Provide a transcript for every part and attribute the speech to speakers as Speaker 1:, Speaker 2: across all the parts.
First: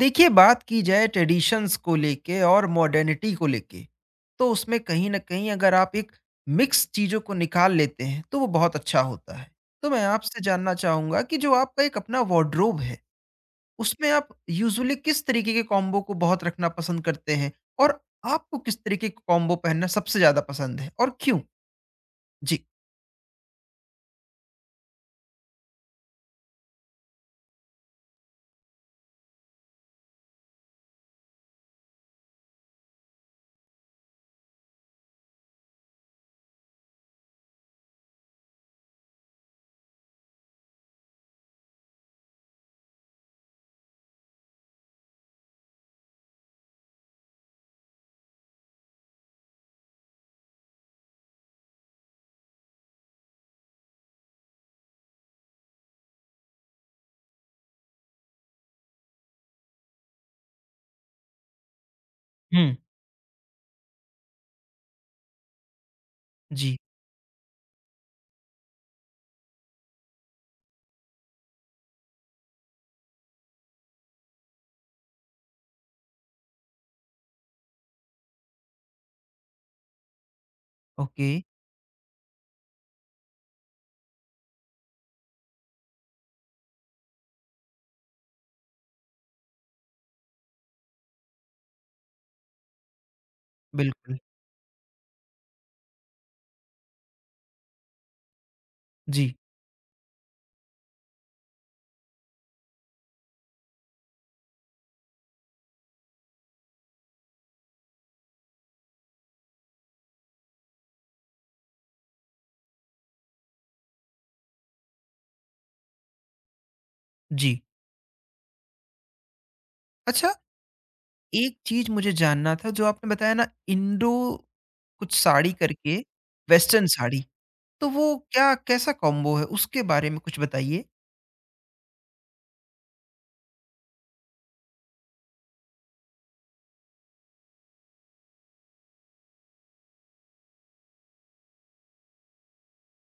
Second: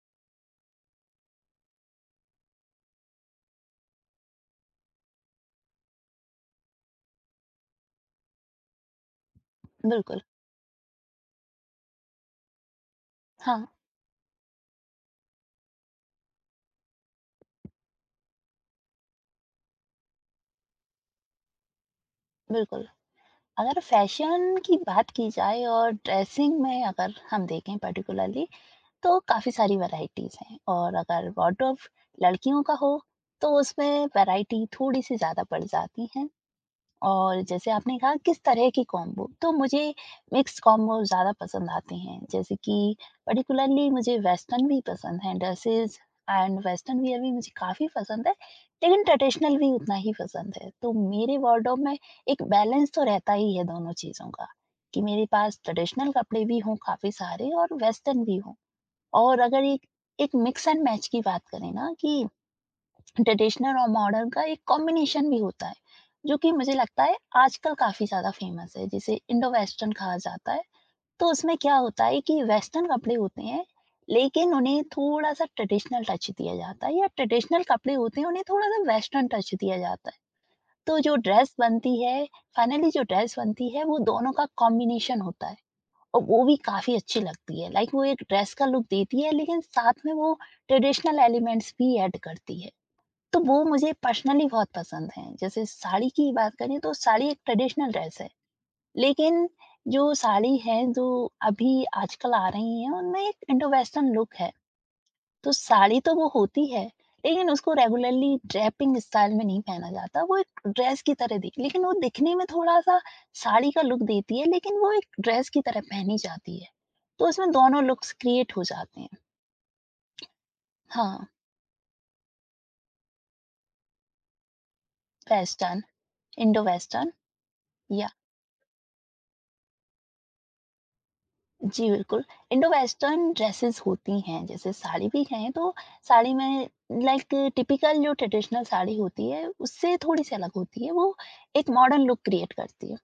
Speaker 1: देखिए, बात की जाए ट्रेडिशंस को लेके और मॉडर्निटी को लेके, तो उसमें कहीं ना कहीं अगर आप एक मिक्स चीजों को निकाल लेते हैं तो वो बहुत अच्छा होता है। तो मैं
Speaker 2: बिल्कुल,
Speaker 1: आपसे जानना चाहूंगा कि जो आपका एक अपना वार्ड्रोब है,
Speaker 2: हाँ,
Speaker 1: उसमें आप यूजुअली किस तरीके के कॉम्बो को बहुत रखना पसंद करते हैं और आपको किस तरीके के कॉम्बो पहनना सबसे ज्यादा पसंद है और क्यों? जी।
Speaker 2: बिल्कुल। अगर फ़ैशन की बात की जाए और ड्रेसिंग में अगर हम देखें पर्टिकुलरली, तो काफ़ी सारी वैराइटीज़ हैं। और अगर वार्डरोब लड़कियों का हो, तो उसमें वैराइटी थोड़ी-सी ज़्यादा बढ़ जाती है। और जैसे आपने कहा किस तरह की कॉम्बो, तो मुझे मिक्स कॉम्बो ज़्यादा पसंद आते हैं, जैसे कि पर्टिकुलरली मुझे वेस्टर्न भी पसंद है ड्रेसेस एंड वेस्टर्न वियर भी मुझे काफ़ी पसंद है, लेकिन ट्रेडिशनल भी उतना ही पसंद है। तो मेरे वार्डरोब में एक बैलेंस तो रहता ही है दोनों चीज़ों का, कि मेरे पास ट्रेडिशनल कपड़े भी हों काफ़ी सारे और वेस्टर्न भी हों। और अगर एक एक मिक्स एंड मैच की बात करें ना, कि
Speaker 1: हम्म।
Speaker 2: ट्रेडिशनल और मॉडर्न का एक कॉम्बिनेशन भी होता है जो कि मुझे
Speaker 1: जी।
Speaker 2: लगता है आजकल काफी ज्यादा फेमस है, जिसे इंडो वेस्टर्न कहा जाता है। तो उसमें क्या होता है कि वेस्टर्न कपड़े होते हैं, लेकिन उन्हें थोड़ा सा ट्रेडिशनल टच दिया जाता है, या ट्रेडिशनल कपड़े होते हैं, उन्हें थोड़ा सा वेस्टर्न टच दिया जाता है। तो जो
Speaker 1: ओके।
Speaker 2: ड्रेस बनती है, फाइनली जो ड्रेस बनती है, वो दोनों का कॉम्बिनेशन होता है। और वो भी काफी अच्छी लगती है, लाइक वो एक ड्रेस का लुक देती है, लेकिन साथ में वो ट्रेडिशनल एलिमेंट्स भी ऐड करती है। तो वो मुझे
Speaker 1: बिल्कुल।
Speaker 2: पर्सनली बहुत पसंद है। जैसे साड़ी की बात करें तो साड़ी एक ट्रेडिशनल ड्रेस है।
Speaker 1: जी।
Speaker 2: लेकिन जो साड़ी है, जो अभी आजकल आ रही है, उनमें एक इंडो वेस्टर्न लुक है। तो साड़ी तो वो होती है, लेकिन उसको रेगुलरली ड्रेपिंग स्टाइल में नहीं पहना जाता। वो एक ड्रेस की तरह दिख लेकिन वो दिखने में थोड़ा-सा साड़ी का लुक देती है, लेकिन वो एक ड्रेस की तरह पहनी जाती है। तो उसमें
Speaker 1: जी।
Speaker 2: दोनों लुक्स क्रिएट हो जाते हैं।
Speaker 1: अच्छा,
Speaker 2: हाँ,
Speaker 1: एक चीज़ मुझे जानना था। जो आपने बताया ना, इंडो कुछ साड़ी
Speaker 2: वेस्टर्न,
Speaker 1: करके,
Speaker 2: इंडो
Speaker 1: वेस्टर्न
Speaker 2: वेस्टर्न
Speaker 1: साड़ी, तो
Speaker 2: या
Speaker 1: वो क्या कैसा कॉम्बो है? उसके बारे में कुछ बताइए।
Speaker 2: जी, बिल्कुल, इंडो वेस्टर्न ड्रेसेज़ होती हैं, जैसे साड़ी भी कहें तो साड़ी में लाइक टिपिकल जो ट्रेडिशनल साड़ी होती है, उससे थोड़ी-सी अलग होती है, वो एक मॉडर्न लुक क्रिएट करती है।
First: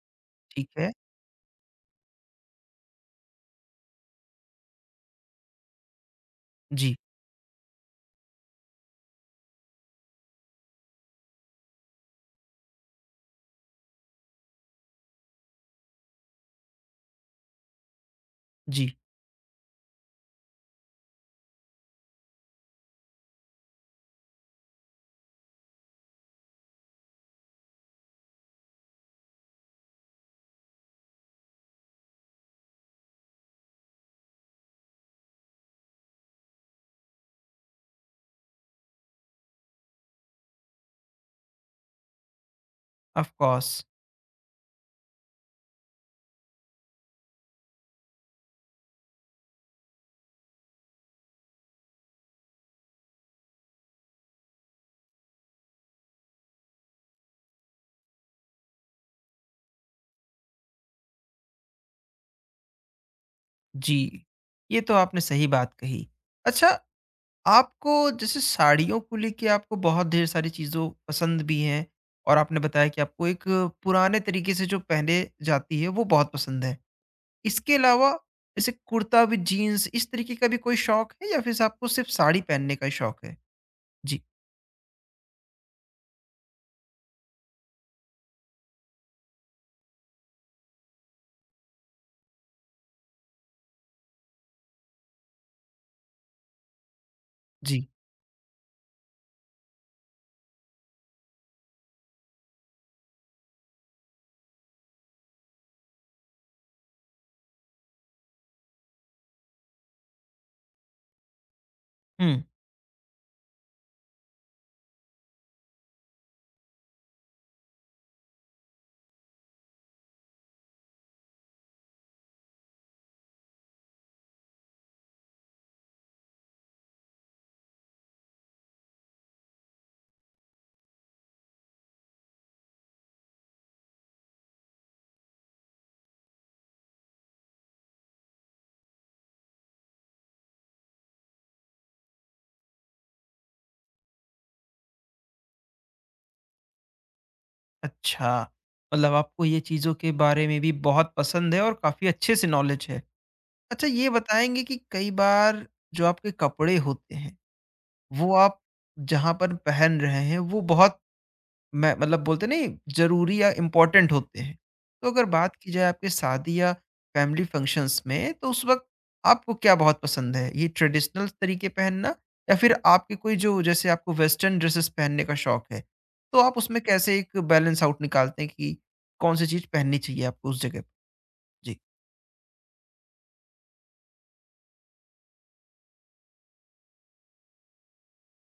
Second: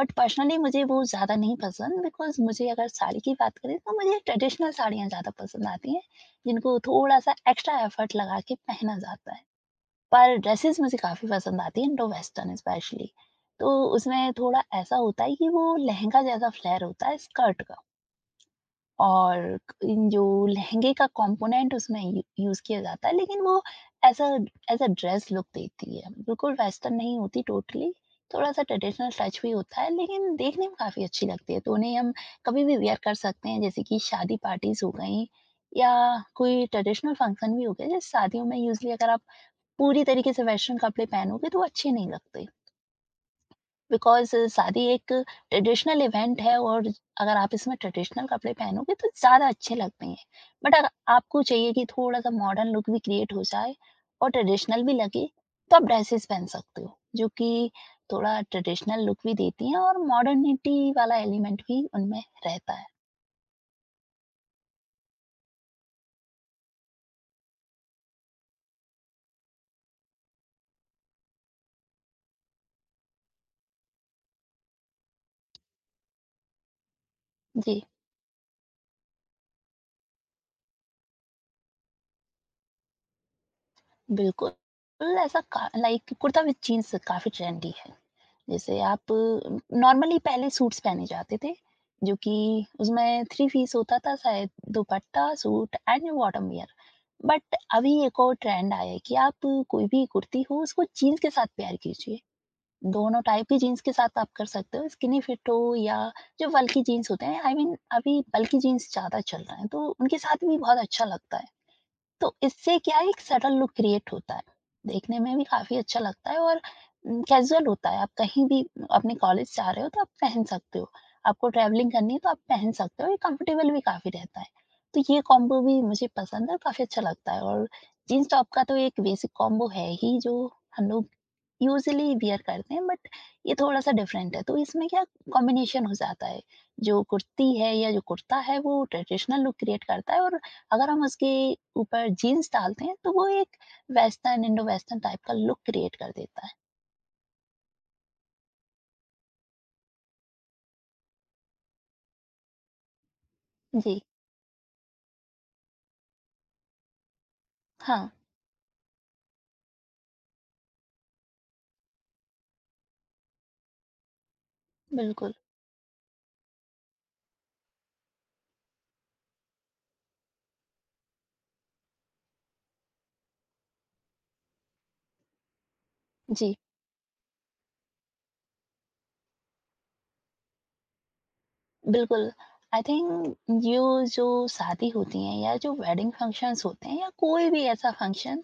Speaker 2: बट पर्सनली
Speaker 1: ठीक
Speaker 2: मुझे
Speaker 1: है।
Speaker 2: वो ज़्यादा नहीं पसंद, बिकॉज़ मुझे अगर साड़ी की बात करें तो मुझे ट्रेडिशनल साड़ियाँ ज़्यादा पसंद आती हैं, जिनको
Speaker 1: जी।
Speaker 2: थोड़ा-सा एक्स्ट्रा एफर्ट लगा के पहना जाता है। पर ड्रेसेज़ मुझे काफ़ी पसंद आती हैं, इंडो वेस्टर्न स्पेशली। तो उसमें थोड़ा ऐसा होता है कि वो लहंगा जैसा फ्लेयर होता है स्कर्ट का।
Speaker 1: जी।
Speaker 2: और इन जो लहंगे का कॉम्पोनेंट उसमें यू यूज़ किया जाता है, लेकिन वो as a as a dress look देती है। बिल्कुल वेस्टर्न नहीं होती टोटली, थोड़ा-सा ट्रेडिशनल टच भी होता है, लेकिन देखने में काफ़ी अच्छी लगती है। तो उन्हें हम कभी भी वियर कर सकते हैं, जैसे कि शादी पार्टीज़ हो गईं, या कोई ट्रेडिशनल फंक्शन भी हो गए। जैसे शादियों में यूज़ुअली अगर आप पूरी तरीके से वेस्टर्न कपड़े पहनोगे, तो वो अच्छे नहीं लगते।
Speaker 1: Of course.
Speaker 2: बिकॉज़ शादी एक ट्रेडिशनल इवेंट है, और अगर आप इसमें ट्रेडिशनल कपड़े पहनोगे तो ज़्यादा अच्छे लगते हैं। बट अगर आपको चाहिए कि थोड़ा-सा मॉडर्न लुक भी क्रिएट हो जाए और ट्रेडिशनल भी लगे, तो आप ड्रेसेस पहन सकते हो, जो कि थोड़ा ट्रेडिशनल लुक भी देती हैं और मॉडर्निटी वाला एलिमेंट भी उनमें रहता है।
Speaker 1: जी, ये तो आपने सही बात कही। अच्छा, आपको जैसे साड़ियों को लेके आपको बहुत ढेर सारी चीज़ों पसंद भी हैं और आपने बताया कि आपको एक पुराने तरीके से जो पहने जाती है वो बहुत पसंद है। इसके
Speaker 2: जी।
Speaker 1: अलावा जैसे कुर्ता विद जीन्स इस तरीके का भी कोई शौक है, या फिर आपको सिर्फ साड़ी पहनने का ही शौक है? जी।
Speaker 2: बिल्कुल, ऐसा का लाइक कुर्ता विद जीन्स काफ़ी ट्रेंडी है। जैसे आप नॉर्मली पहले सूट्स पहने जाते थे, जो कि उसमें थ्री पीस होता था शायद, dupatta, suit and bottom wear. But
Speaker 1: जी।
Speaker 2: अभी एक और ट्रेंड आया है कि आप कोई भी कुर्ती हो उसको जीन्स के साथ पेयर कीजिए। दोनों टाइप की जीन्स के साथ आप कर सकते हो, स्किनी फिट हो या जो बल्की जीन्स होते हैं, आई I मीन mean, अभी बल्की जीन्स ज़्यादा चल रहे हैं, तो उनके साथ भी बहुत अच्छा लगता है। तो
Speaker 1: हुँ।
Speaker 2: इससे क्या है, एक सटल लुक क्रिएट होता है। देखने में भी काफ़ी अच्छा लगता है, और कैज़ुअल होता है। आप कहीं भी अपने कॉलेज जा रहे हो तो आप पहन सकते हो। आपको ट्रैवलिंग करनी है तो आप पहन सकते हो, ये कंफर्टेबल भी काफ़ी रहता है। तो ये कॉम्बो भी मुझे पसंद है, काफ़ी अच्छा लगता है, और जीन्स टॉप का तो एक बेसिक कॉम्बो है ही, जो हम लोग यूजुअली वियर करते हैं, बट ये थोड़ा-सा डिफरेंट है। तो इसमें क्या कॉम्बिनेशन हो जाता है, जो कुर्ती है या जो कुर्ता है वो ट्रेडिशनल लुक क्रिएट करता है, और अगर हम उसके ऊपर जीन्स डालते हैं तो वो एक वेस्टर्न इंडो वेस्टर्न टाइप का लुक क्रिएट कर देता है।
Speaker 1: अच्छा, मतलब आपको ये चीज़ों के बारे में भी बहुत पसंद है और काफ़ी अच्छे से नॉलेज है। अच्छा,
Speaker 2: जी,
Speaker 1: ये बताएँगे कि कई बार जो आपके कपड़े होते हैं,
Speaker 2: हाँ,
Speaker 1: वो आप जहाँ पर पहन रहे हैं वो बहुत, मैं मतलब बोलते नहीं, ज़रूरी या इम्पोर्टेंट होते हैं। तो अगर
Speaker 2: बिल्कुल।
Speaker 1: बात की जाए आपके शादी या फैमिली फंक्शंस में, तो उस वक़्त आपको क्या बहुत पसंद है? ये ट्रेडिशनल तरीके पहनना, या फिर आपके कोई जो जैसे आपको वेस्टर्न ड्रेसेस पहनने का शौक है, तो
Speaker 2: जी,
Speaker 1: आप उसमें कैसे एक बैलेंस आउट निकालते हैं कि कौन-सी चीज़ पहननी चाहिए आपको उस जगह पर? जी।
Speaker 2: बिल्कुल। आई थिंक यो जो शादी होती है, या जो वेडिंग फंक्शंस होते हैं, या कोई भी ऐसा फंक्शन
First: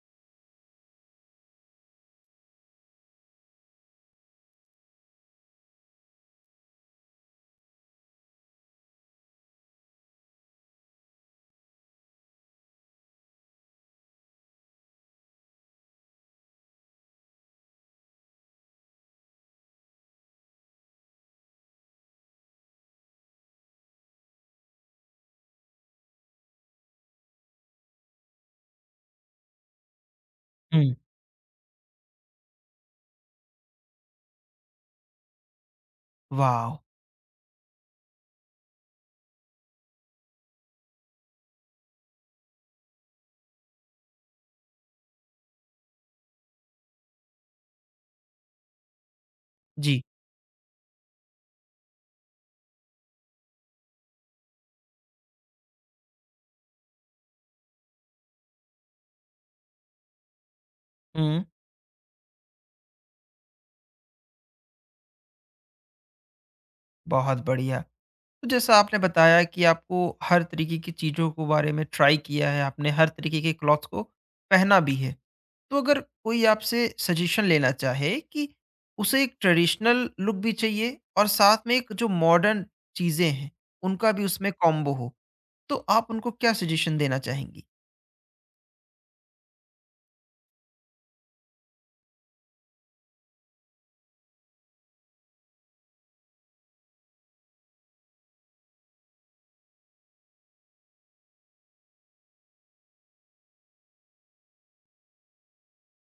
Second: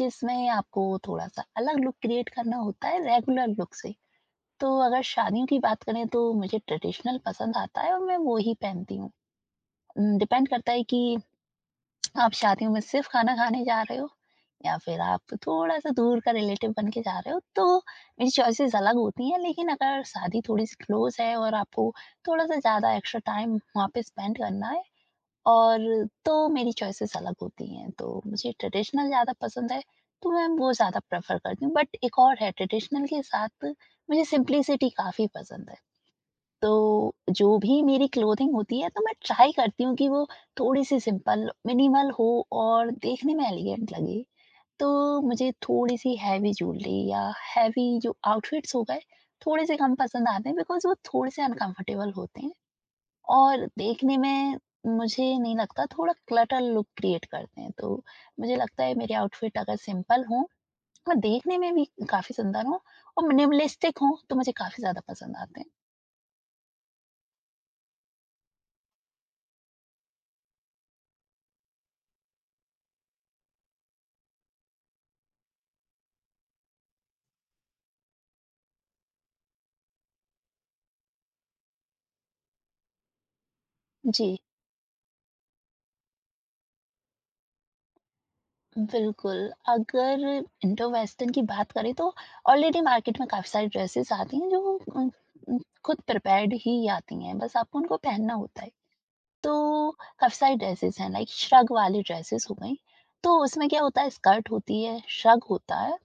Speaker 2: जिसमें आपको थोड़ा-सा अलग लुक क्रिएट करना होता है रेगुलर लुक से। तो अगर शादियों की बात करें तो मुझे ट्रेडिशनल पसंद आता है, और मैं वो ही पहनती हूँ। डिपेंड करता है कि आप शादियों में सिर्फ खाना खाने जा रहे हो, या फिर आप थोड़ा-सा दूर का रिलेटिव बन के जा रहे हो, तो मेरी चॉइसेस अलग होती हैं। लेकिन अगर शादी थोड़ी-सी क्लोज़ है और आपको थोड़ा-सा ज़्यादा एक्स्ट्रा टाइम वहाँ पे स्पेंड करना है, और तो मेरी चॉइसेस अलग होती हैं। तो मुझे ट्रेडिशनल ज़्यादा पसंद है, तो मैं वो
Speaker 1: हुँ।
Speaker 2: ज़्यादा प्रेफ़र करती हूँ। बट एक और है, ट्रेडिशनल के साथ मुझे सिम्प्लिसिटी काफ़ी पसंद है। तो
Speaker 1: वाओ!
Speaker 2: जो भी मेरी क्लोथिंग होती है, तो मैं ट्राई करती हूँ कि वो थोड़ी-सी सिंपल, मिनिमल हो, और देखने में एलिगेंट लगे। तो मुझे थोड़ी-सी हैवी ज्वेलरी या हैवी जो आउटफिट्स हो गए, थोड़े-से कम
Speaker 1: जी।
Speaker 2: पसंद आते हैं, बिकॉज़ वो थोड़े-से अनकंफर्टेबल होते हैं, और देखने में, मुझे नहीं लगता, थोड़ा क्लटर लुक क्रिएट करते हैं। तो मुझे लगता है मेरे आउटफिट अगर सिंपल हों और
Speaker 1: हुँ।
Speaker 2: देखने में भी काफ़ी सुंदर हों और मिनिमलिस्टिक हों, तो मुझे काफ़ी ज़्यादा पसंद आते हैं।
Speaker 1: बहुत बढ़िया। तो जैसा आपने बताया कि आपको हर तरीके की चीज़ों को बारे में ट्राई किया है, आपने हर तरीके के क्लॉथ्स को पहना भी है। तो अगर कोई आपसे सजेशन लेना चाहे कि उसे एक ट्रेडिशनल लुक भी चाहिए और साथ में एक जो मॉडर्न चीजें हैं उनका भी
Speaker 2: जी।
Speaker 1: उसमें कॉम्बो हो, तो आप उनको क्या सजेशन देना चाहेंगी?
Speaker 2: बिल्कुल, अगर इंडो वेस्टर्न की बात करें तो ऑलरेडी मार्केट में काफ़ी सारी ड्रेसेस आती हैं जो उम उम, खुद प्रिपेयर्ड ही आती हैं, बस आपको उनको पहनना होता है। तो काफ़ी सारी ड्रेसेस हैं, लाइक श्रग वाली ड्रेसेस हो गईं, तो उसमें क्या होता है, स्कर्ट होती है, श्रग होता है,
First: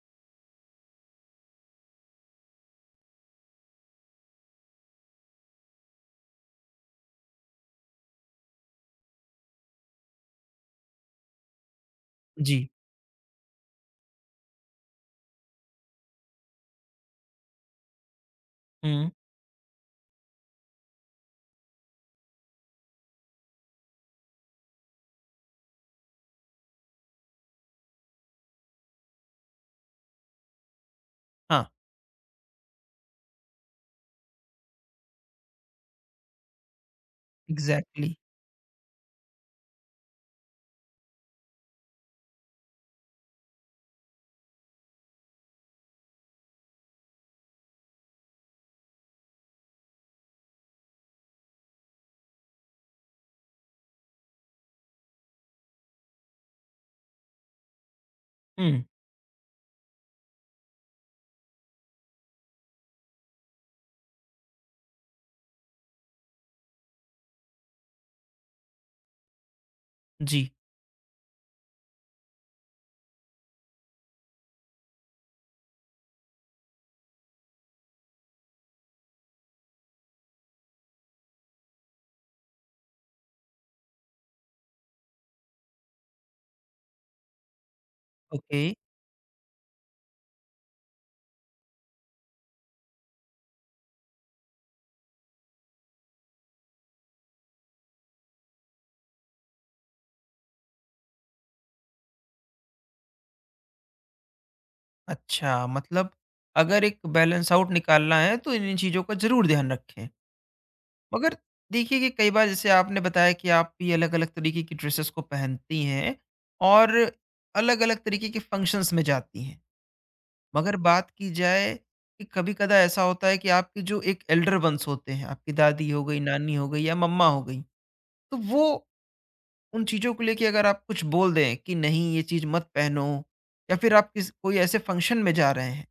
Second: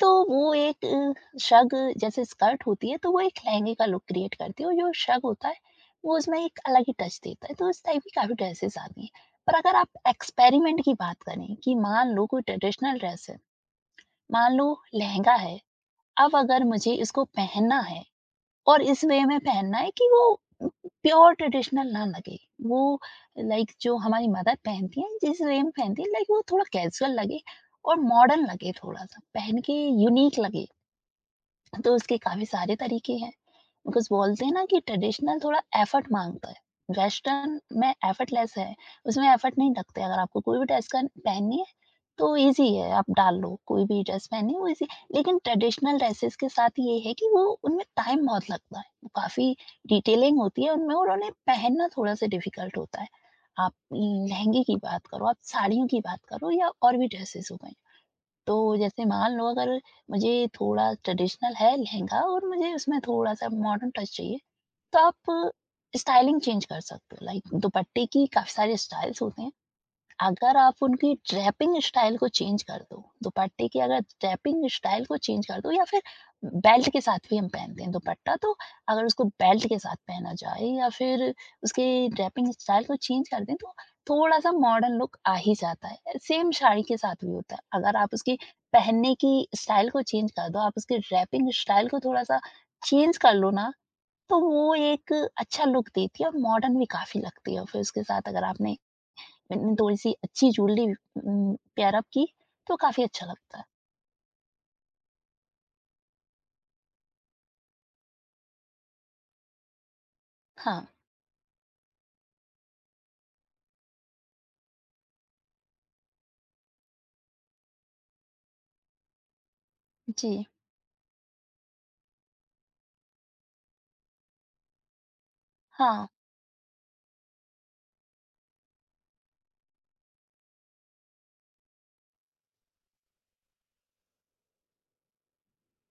Speaker 2: तो वो एक शग जैसे स्कर्ट होती है, तो वो एक लहंगे का लुक क्रिएट करती है, और जो शग होता है वो उसमें एक अलग ही टच देता है, तो इस टाइप की काफी ड्रेसेस आती हैं। पर अगर आप एक्सपेरिमेंट की बात करें कि मान लो कोई
Speaker 1: जी।
Speaker 2: ट्रेडिशनल ड्रेस है, मान लो लहंगा है, अब अगर मुझे इसको पहनना है और इस
Speaker 1: हम्म।
Speaker 2: वे में पहनना है कि वो प्योर ट्रेडिशनल ना लगे, वो लाइक जो हमारी मदर पहनती है जिस वे में पहनती है, लाइक वो थोड़ा कैजुअल लगे और मॉडर्न लगे, थोड़ा सा पहन के यूनिक लगे,
Speaker 1: हाँ।
Speaker 2: तो उसके काफ़ी सारे तरीके हैं। बिकॉज़ बोलते हैं ना कि ट्रेडिशनल थोड़ा एफर्ट माँगता है। वेस्टर्न में
Speaker 1: एग्जैक्टली।
Speaker 2: एफर्टलेस है, उसमें एफर्ट नहीं लगते। अगर आपको कोई भी ड्रेस कन पहननी है, तो ईज़ी है, आप डाल लो। कोई भी ड्रेस पहननी है वो ईज़ी। लेकिन ट्रेडिशनल ड्रेसेज़ के साथ ये है कि वो, उनमें टाइम बहुत लगता है। वो काफ़ी डिटेलिंग होती है उनमें, और उन्हें पहनना थोड़ा-सा डिफ़िकल्ट होता है। आप लहंगे की बात करो, आप साड़ियों की बात करो, या और भी ड्रेसेज़ हो गए। तो
Speaker 1: हम्म।
Speaker 2: जैसे मान लो, अगर मुझे थोड़ा ट्रेडिशनल है लहंगा और मुझे उसमें थोड़ा-सा मॉडर्न टच चाहिए, तो आप स्टाइलिंग चेंज कर सकते हो। लाइक दुपट्टे की काफ़ी सारे स्टाइल्स होते हैं।
Speaker 1: जी।
Speaker 2: अगर आप उनकी ड्रेपिंग स्टाइल को चेंज कर दो, दुपट्टे की अगर ड्रेपिंग स्टाइल को चेंज कर दो, या फिर बेल्ट के साथ भी हम पहनते हैं दुपट्टा, तो अगर उसको बेल्ट के साथ पहना जाए, या फिर उसके ड्रेपिंग स्टाइल को चेंज कर दें, तो थोड़ा-सा मॉडर्न लुक आ ही जाता है। सेम साड़ी के साथ भी होता है। अगर आप उसकी
Speaker 1: ओके।
Speaker 2: पहनने की स्टाइल को चेंज कर दो, आप उसके ड्रेपिंग स्टाइल को थोड़ा-सा चेंज कर लो ना, तो वो एक अच्छा लुक देती है और मॉडर्न भी काफ़ी लगती है। फिर उसके साथ अगर आपने मैंने थोड़ी सी अच्छी ज्वेलरी पेयर अप की, तो काफ़ी अच्छा लगता है।
Speaker 1: अच्छा, मतलब अगर एक बैलेंस आउट निकालना है तो इन इन चीजों का जरूर ध्यान रखें।
Speaker 2: हाँ,
Speaker 1: मगर देखिए कि कई बार, जैसे आपने बताया कि आप ये अलग-अलग तरीके की ड्रेसेस को पहनती हैं और अलग-अलग तरीके के फंक्शंस में जाती हैं,
Speaker 2: जी।
Speaker 1: मगर बात की जाए कि कभी-कदा ऐसा होता है कि आपके जो एक एल्डर वंस होते हैं, आपकी दादी हो
Speaker 2: हाँ,
Speaker 1: गई, नानी हो गई या मम्मा हो गई, तो वो उन चीज़ों को लेके अगर आप कुछ बोल दें कि नहीं, ये चीज़ मत पहनो, या फिर आप किस कोई ऐसे फंक्शन में जा रहे हैं,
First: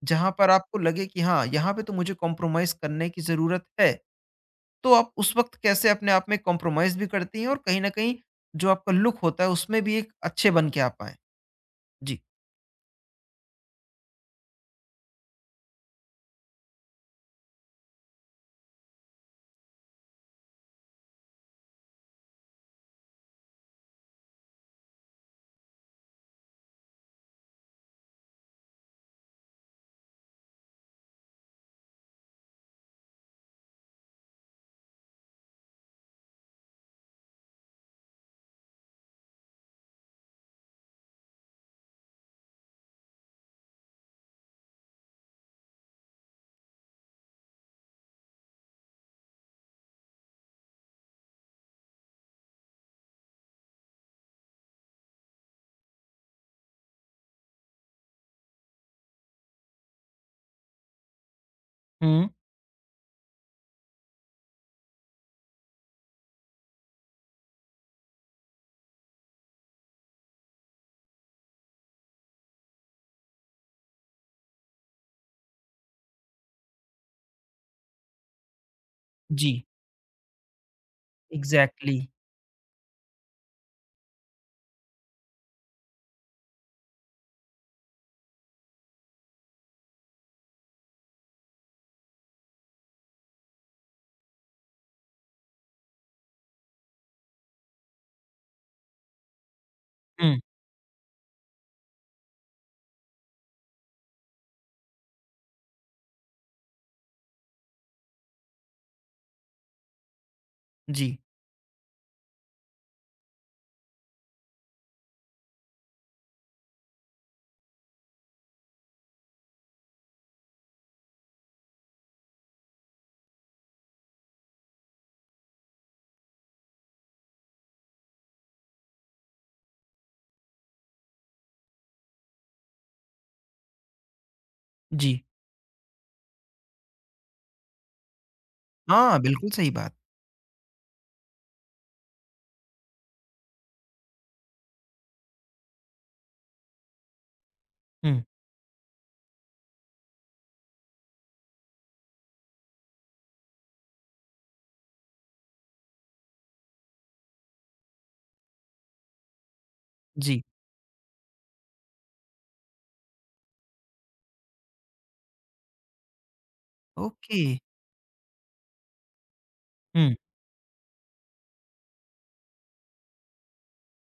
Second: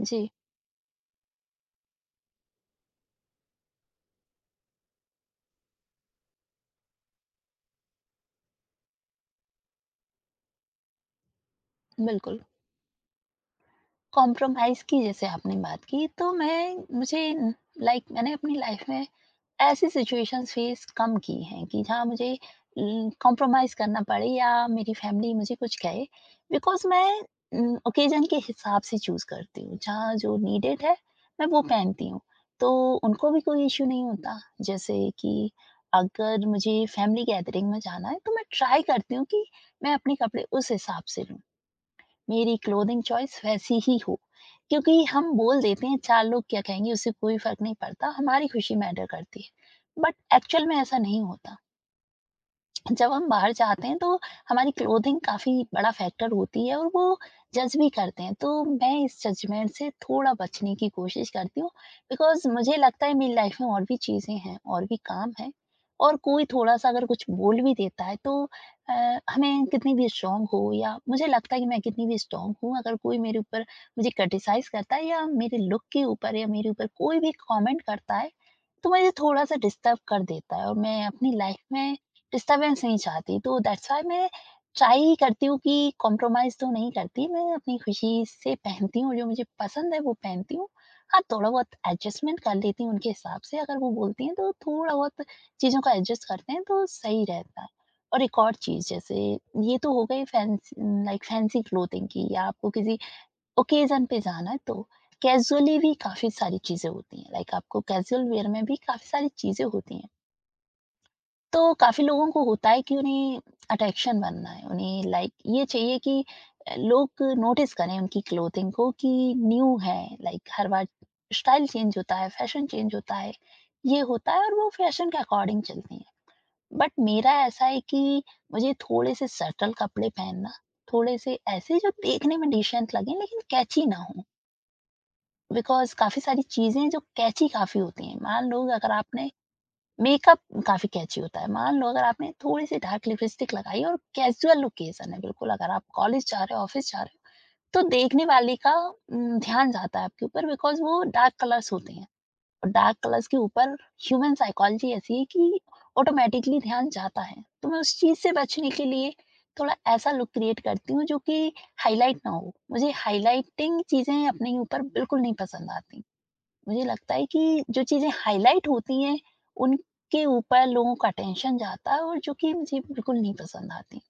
Speaker 2: जी,
Speaker 1: जहाँ पर आपको लगे कि हाँ, यहाँ पे तो मुझे कॉम्प्रोमाइज़ करने की ज़रूरत है। तो आप उस वक़्त कैसे अपने आप में कॉम्प्रोमाइज़ भी करती हैं और कहीं न कहीं जो आपका लुक होता है उसमें भी एक अच्छे बन के आ पाएँ? जी।
Speaker 2: बिल्कुल। कॉम्प्रोमाइज़ की जैसे आपने बात की, तो मैं मुझे लाइक मैंने अपनी लाइफ में ऐसी सिचुएशंस फेस कम की हैं, कि जहाँ मुझे कॉम्प्रोमाइज़ करना पड़े या मेरी फैमिली मुझे कुछ कहे, बिकॉज़ मैं ओकेजन के हिसाब से चूज़ करती हूँ। जहाँ जो नीडेड है मैं वो पहनती हूँ, तो उनको भी कोई इश्यू नहीं होता। जैसे कि अगर मुझे फैमिली गैदरिंग में जाना है, तो मैं ट्राई करती हूँ कि मैं अपने कपड़े उस हिसाब से लूँ। मेरी क्लोथिंग चॉइस वैसी ही हो। क्योंकि हम बोल देते हैं, चार लोग क्या कहेंगे, उससे कोई फ़र्क नहीं पड़ता, हमारी खुशी मैटर करती है। बट एक्चुअल में ऐसा नहीं होता। जब हम बाहर जाते हैं, तो हमारी क्लोथिंग काफ़ी बड़ा फैक्टर होती है, और वो जज भी करते हैं। तो मैं इस जजमेंट से थोड़ा बचने की कोशिश करती हूँ,
Speaker 1: हुँ।
Speaker 2: बिकॉज़ मुझे लगता है मेरी लाइफ में और भी चीज़ें हैं, और भी काम हैं, और कोई थोड़ा-सा अगर कुछ बोल भी देता है तो अ, हमें कितनी भी स्ट्रॉन्ग हो या मुझे लगता है कि मैं कितनी भी स्ट्रॉन्ग हूँ, अगर कोई मेरे ऊपर मुझे क्रिटिसाइज़ करता है या मेरे लुक के ऊपर या मेरे ऊपर कोई भी कमेंट करता है, तो मुझे थोड़ा-सा
Speaker 1: जी,
Speaker 2: डिस्टर्ब कर देता है और मैं अपनी लाइफ में
Speaker 1: एग्ज़ैक्टली।
Speaker 2: डिस्टर्बेंस नहीं चाहती, तो दैट्स व्हाई मैं ट्राई ही करती हूँ कि कॉम्प्रोमाइज़ तो नहीं करती, मैं अपनी खुशी से पहनती हूँ, जो मुझे पसंद है वो पहनती हूँ। हाँ, थोड़ा बहुत एडजस्टमेंट कर लेती हूँ उनके हिसाब से, अगर वो बोलती हैं तो थोड़ा बहुत चीज़ों का एडजस्ट करते हैं तो सही रहता है। और एक और चीज़ जैसे ये तो हो गई
Speaker 1: हुँ।
Speaker 2: फैंसी, लाइक फैंसी क्लोथिंग की, या आपको किसी ओकेज़न पे जाना है तो कैज़ुअली भी काफ़ी सारी चीज़ें होती हैं, लाइक आपको कैज़ुअल वियर में भी काफ़ी सारी चीज़ें होती हैं।
Speaker 1: जी।
Speaker 2: तो काफ़ी लोगों को होता है कि उन्हें अट्रैक्शन बनना है, उन्हें लाइक ये चाहिए कि लोग नोटिस करें उनकी क्लोथिंग को कि न्यू है, लाइक हर बार स्टाइल चेंज होता है, फैशन चेंज होता है, ये होता है, और वो फैशन के अकॉर्डिंग चलती हैं। बट मेरा ऐसा है कि मुझे थोड़े से सटल कपड़े पहनना, थोड़े से ऐसे जो देखने में डिसेंट लगें लेकिन कैची ना हों,
Speaker 1: जी।
Speaker 2: बिकॉज़ काफ़ी सारी चीज़ें जो कैची काफ़ी होती हैं। मान लो अगर
Speaker 1: हाँ,
Speaker 2: आपने
Speaker 1: बिल्कुल सही बात।
Speaker 2: मेकअप, काफ़ी कैची होता है। मान लो अगर आपने थोड़ी-सी डार्क लिपस्टिक लगाई और कैज़ुअल ओकेज़न है, बिल्कुल अगर आप कॉलेज जा रहे हो, ऑफ़िस जा रहे हो, तो
Speaker 1: हुँ।
Speaker 2: देखने वाले का ध्यान जाता है आपके ऊपर, बिकॉज़ वो डार्क कलर्स होते हैं और डार्क कलर्स के ऊपर ह्यूमन साइकोलॉजी ऐसी है कि ऑटोमैटिकली ध्यान जाता है। तो मैं उस चीज़ से बचने के लिए थोड़ा ऐसा लुक
Speaker 1: जी।
Speaker 2: क्रिएट करती हूँ जो कि हाइलाइट ना हो। मुझे हाइलाइटिंग चीज़ें अपने ऊपर बिल्कुल नहीं पसंद आती। मुझे लगता है
Speaker 1: ओके।
Speaker 2: कि जो चीज़ें हाइलाइट होती हैं,
Speaker 1: हुँ।
Speaker 2: उनके ऊपर लोगों का अटेंशन जाता है, और जो कि मुझे बिल्कुल नहीं पसंद आती।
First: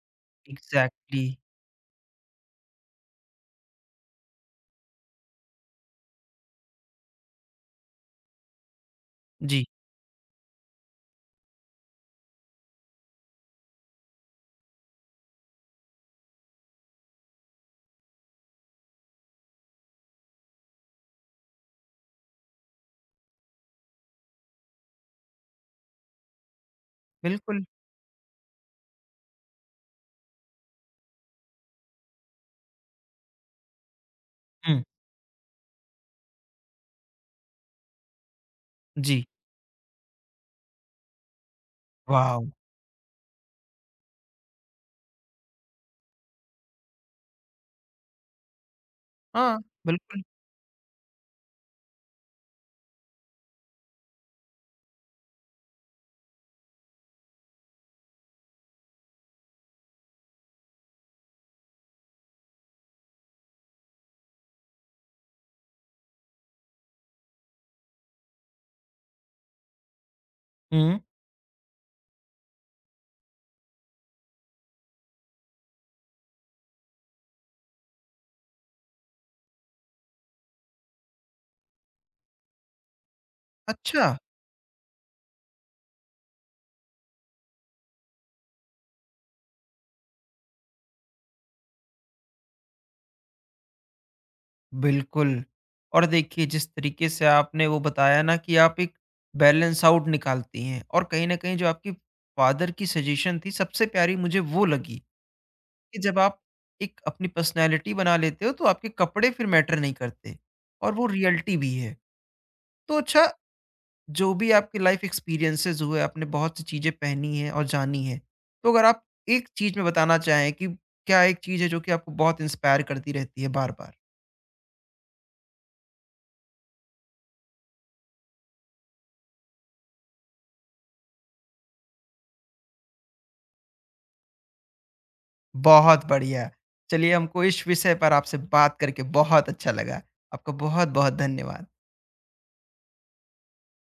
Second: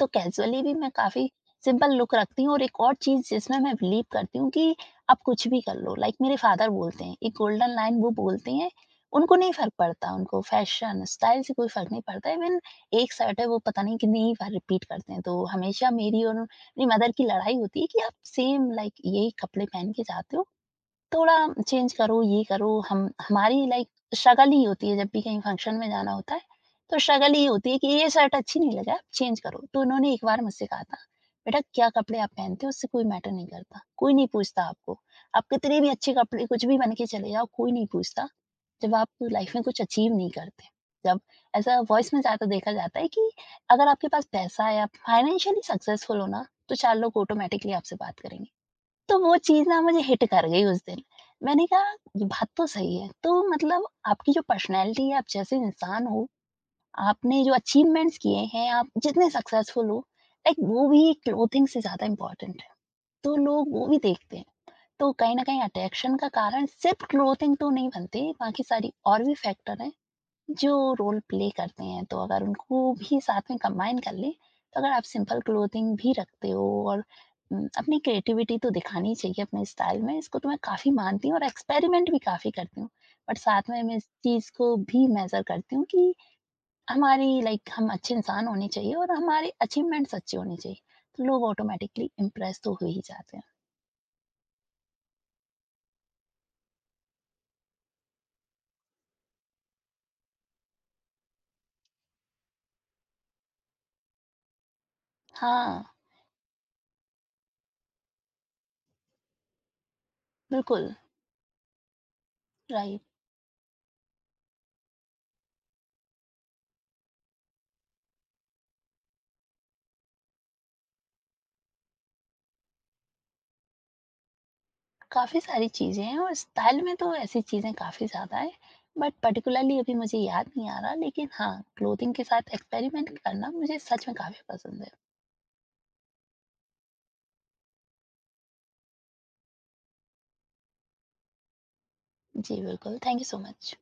Speaker 2: तो कैज़ुअली भी मैं काफ़ी
Speaker 1: एग्ज़ैक्टली।
Speaker 2: सिंपल लुक रखती हूँ, और एक और चीज़ जिसमें मैं बिलीव करती हूँ कि आप कुछ भी कर लो, लाइक मेरे फादर बोलते हैं, एक गोल्डन लाइन वो बोलते हैं, उनको नहीं
Speaker 1: जी।
Speaker 2: फ़र्क पड़ता, उनको फ़ैशन, स्टाइल से कोई फ़र्क नहीं पड़ता। इवन एक शर्ट है, वो पता नहीं कितनी बार रिपीट करते हैं, तो हमेशा मेरी और मेरी मदर की लड़ाई होती है कि आप सेम लाइक यही कपड़े पहन के जाते हो, थोड़ा चेंज करो, ये करो। हम हमारी लाइक स्ट्रगल ही होती है जब भी कहीं फंक्शन में जाना होता है, तो स्ट्रगल ये
Speaker 1: बिल्कुल।
Speaker 2: होती है कि ये शर्ट अच्छी नहीं लगा, चेंज करो। तो उन्होंने एक बार मुझसे कहा था, "बेटा क्या कपड़े आप पहनते हो उससे कोई मैटर नहीं करता, कोई नहीं पूछता
Speaker 1: हुँ।
Speaker 2: आपको। आप कितने भी अच्छे कपड़े कुछ भी बन के चले जाओ, कोई नहीं पूछता, जब आप
Speaker 1: जी।
Speaker 2: लाइफ में कुछ अचीव नहीं करते।" जब ऐसा वॉइस में ज़्यादा
Speaker 1: वॉव!
Speaker 2: देखा जाता है कि अगर आपके पास पैसा है, आप फाइनेंशियली सक्सेसफुल हो ना, तो चार लोग ऑटोमैटिकली आपसे बात करेंगे। तो वो
Speaker 1: हाँ,
Speaker 2: चीज़ ना मुझे
Speaker 1: बिल्कुल।
Speaker 2: हिट कर गई उस दिन। मैंने कहा ये बात तो सही है। तो मतलब आपकी जो पर्सनैलिटी है, आप जैसे इंसान हो, आपने जो अचीवमेंट्स किए हैं, आप जितने सक्सेसफुल हो, लाइक वो भी क्लोथिंग से ज़्यादा इम्पोर्टेंट है। तो लोग वो भी देखते हैं। तो कहीं न कहीं अट्रैक्शन का कारण सिर्फ़ क्लोथिंग तो नहीं बनते, बाकी सारी और भी फैक्टर हैं जो
Speaker 1: हुँ।
Speaker 2: रोल प्ले करते हैं। तो अगर उनको भी साथ में कंबाइन कर लें, तो अगर आप सिंपल क्लोथिंग भी रखते हो और अपनी क्रिएटिविटी तो दिखानी चाहिए अपने स्टाइल में, इसको तो मैं काफ़ी मानती हूँ और एक्सपेरिमेंट भी काफ़ी करती हूँ। बट साथ में मैं इस
Speaker 1: अच्छा।
Speaker 2: चीज़ को भी मेज़र करती हूँ कि हमारी लाइक हम अच्छे इंसान होने चाहिए और हमारे अचीवमेंट्स अच्छे होने चाहिए, तो लोग ऑटोमैटिकली इम्प्रेस तो हो ही जाते हैं।
Speaker 1: बिल्कुल। और देखिए जिस तरीके से आपने वो बताया ना कि आप एक बैलेंस आउट निकालती हैं, और कहीं न कहीं जो आपकी फादर की सजेशन थी सबसे प्यारी मुझे वो लगी,
Speaker 2: हाँ,
Speaker 1: कि जब आप एक अपनी पर्सनैलिटी बना लेते हो तो आपके कपड़े फिर मैटर नहीं करते,
Speaker 2: बिल्कुल,
Speaker 1: और वो रियलिटी भी है। तो
Speaker 2: राइट।
Speaker 1: अच्छा, जो भी आपके लाइफ़ एक्सपीरियंसेज़ हुए आपने बहुत सी चीज़ें पहनी हैं और जानी हैं। तो अगर आप एक चीज़ में बताना चाहें कि क्या एक चीज़ है जो कि आपको बहुत इंस्पायर करती रहती है बार-बार?
Speaker 2: काफ़ी सारी चीज़ें हैं, और स्टाइल में तो ऐसी चीज़ें काफ़ी ज़्यादा है। बट पर्टिकुलरली अभी मुझे याद नहीं आ रहा, लेकिन हाँ, क्लोथिंग के साथ एक्सपेरिमेंट करना मुझे सच में काफ़ी पसंद है।
Speaker 1: बहुत बढ़िया। चलिए, हमको इस विषय पर आपसे बात करके बहुत अच्छा लगा। आपका बहुत-बहुत धन्यवाद।
Speaker 2: जी, बिल्कुल। Thank you so much.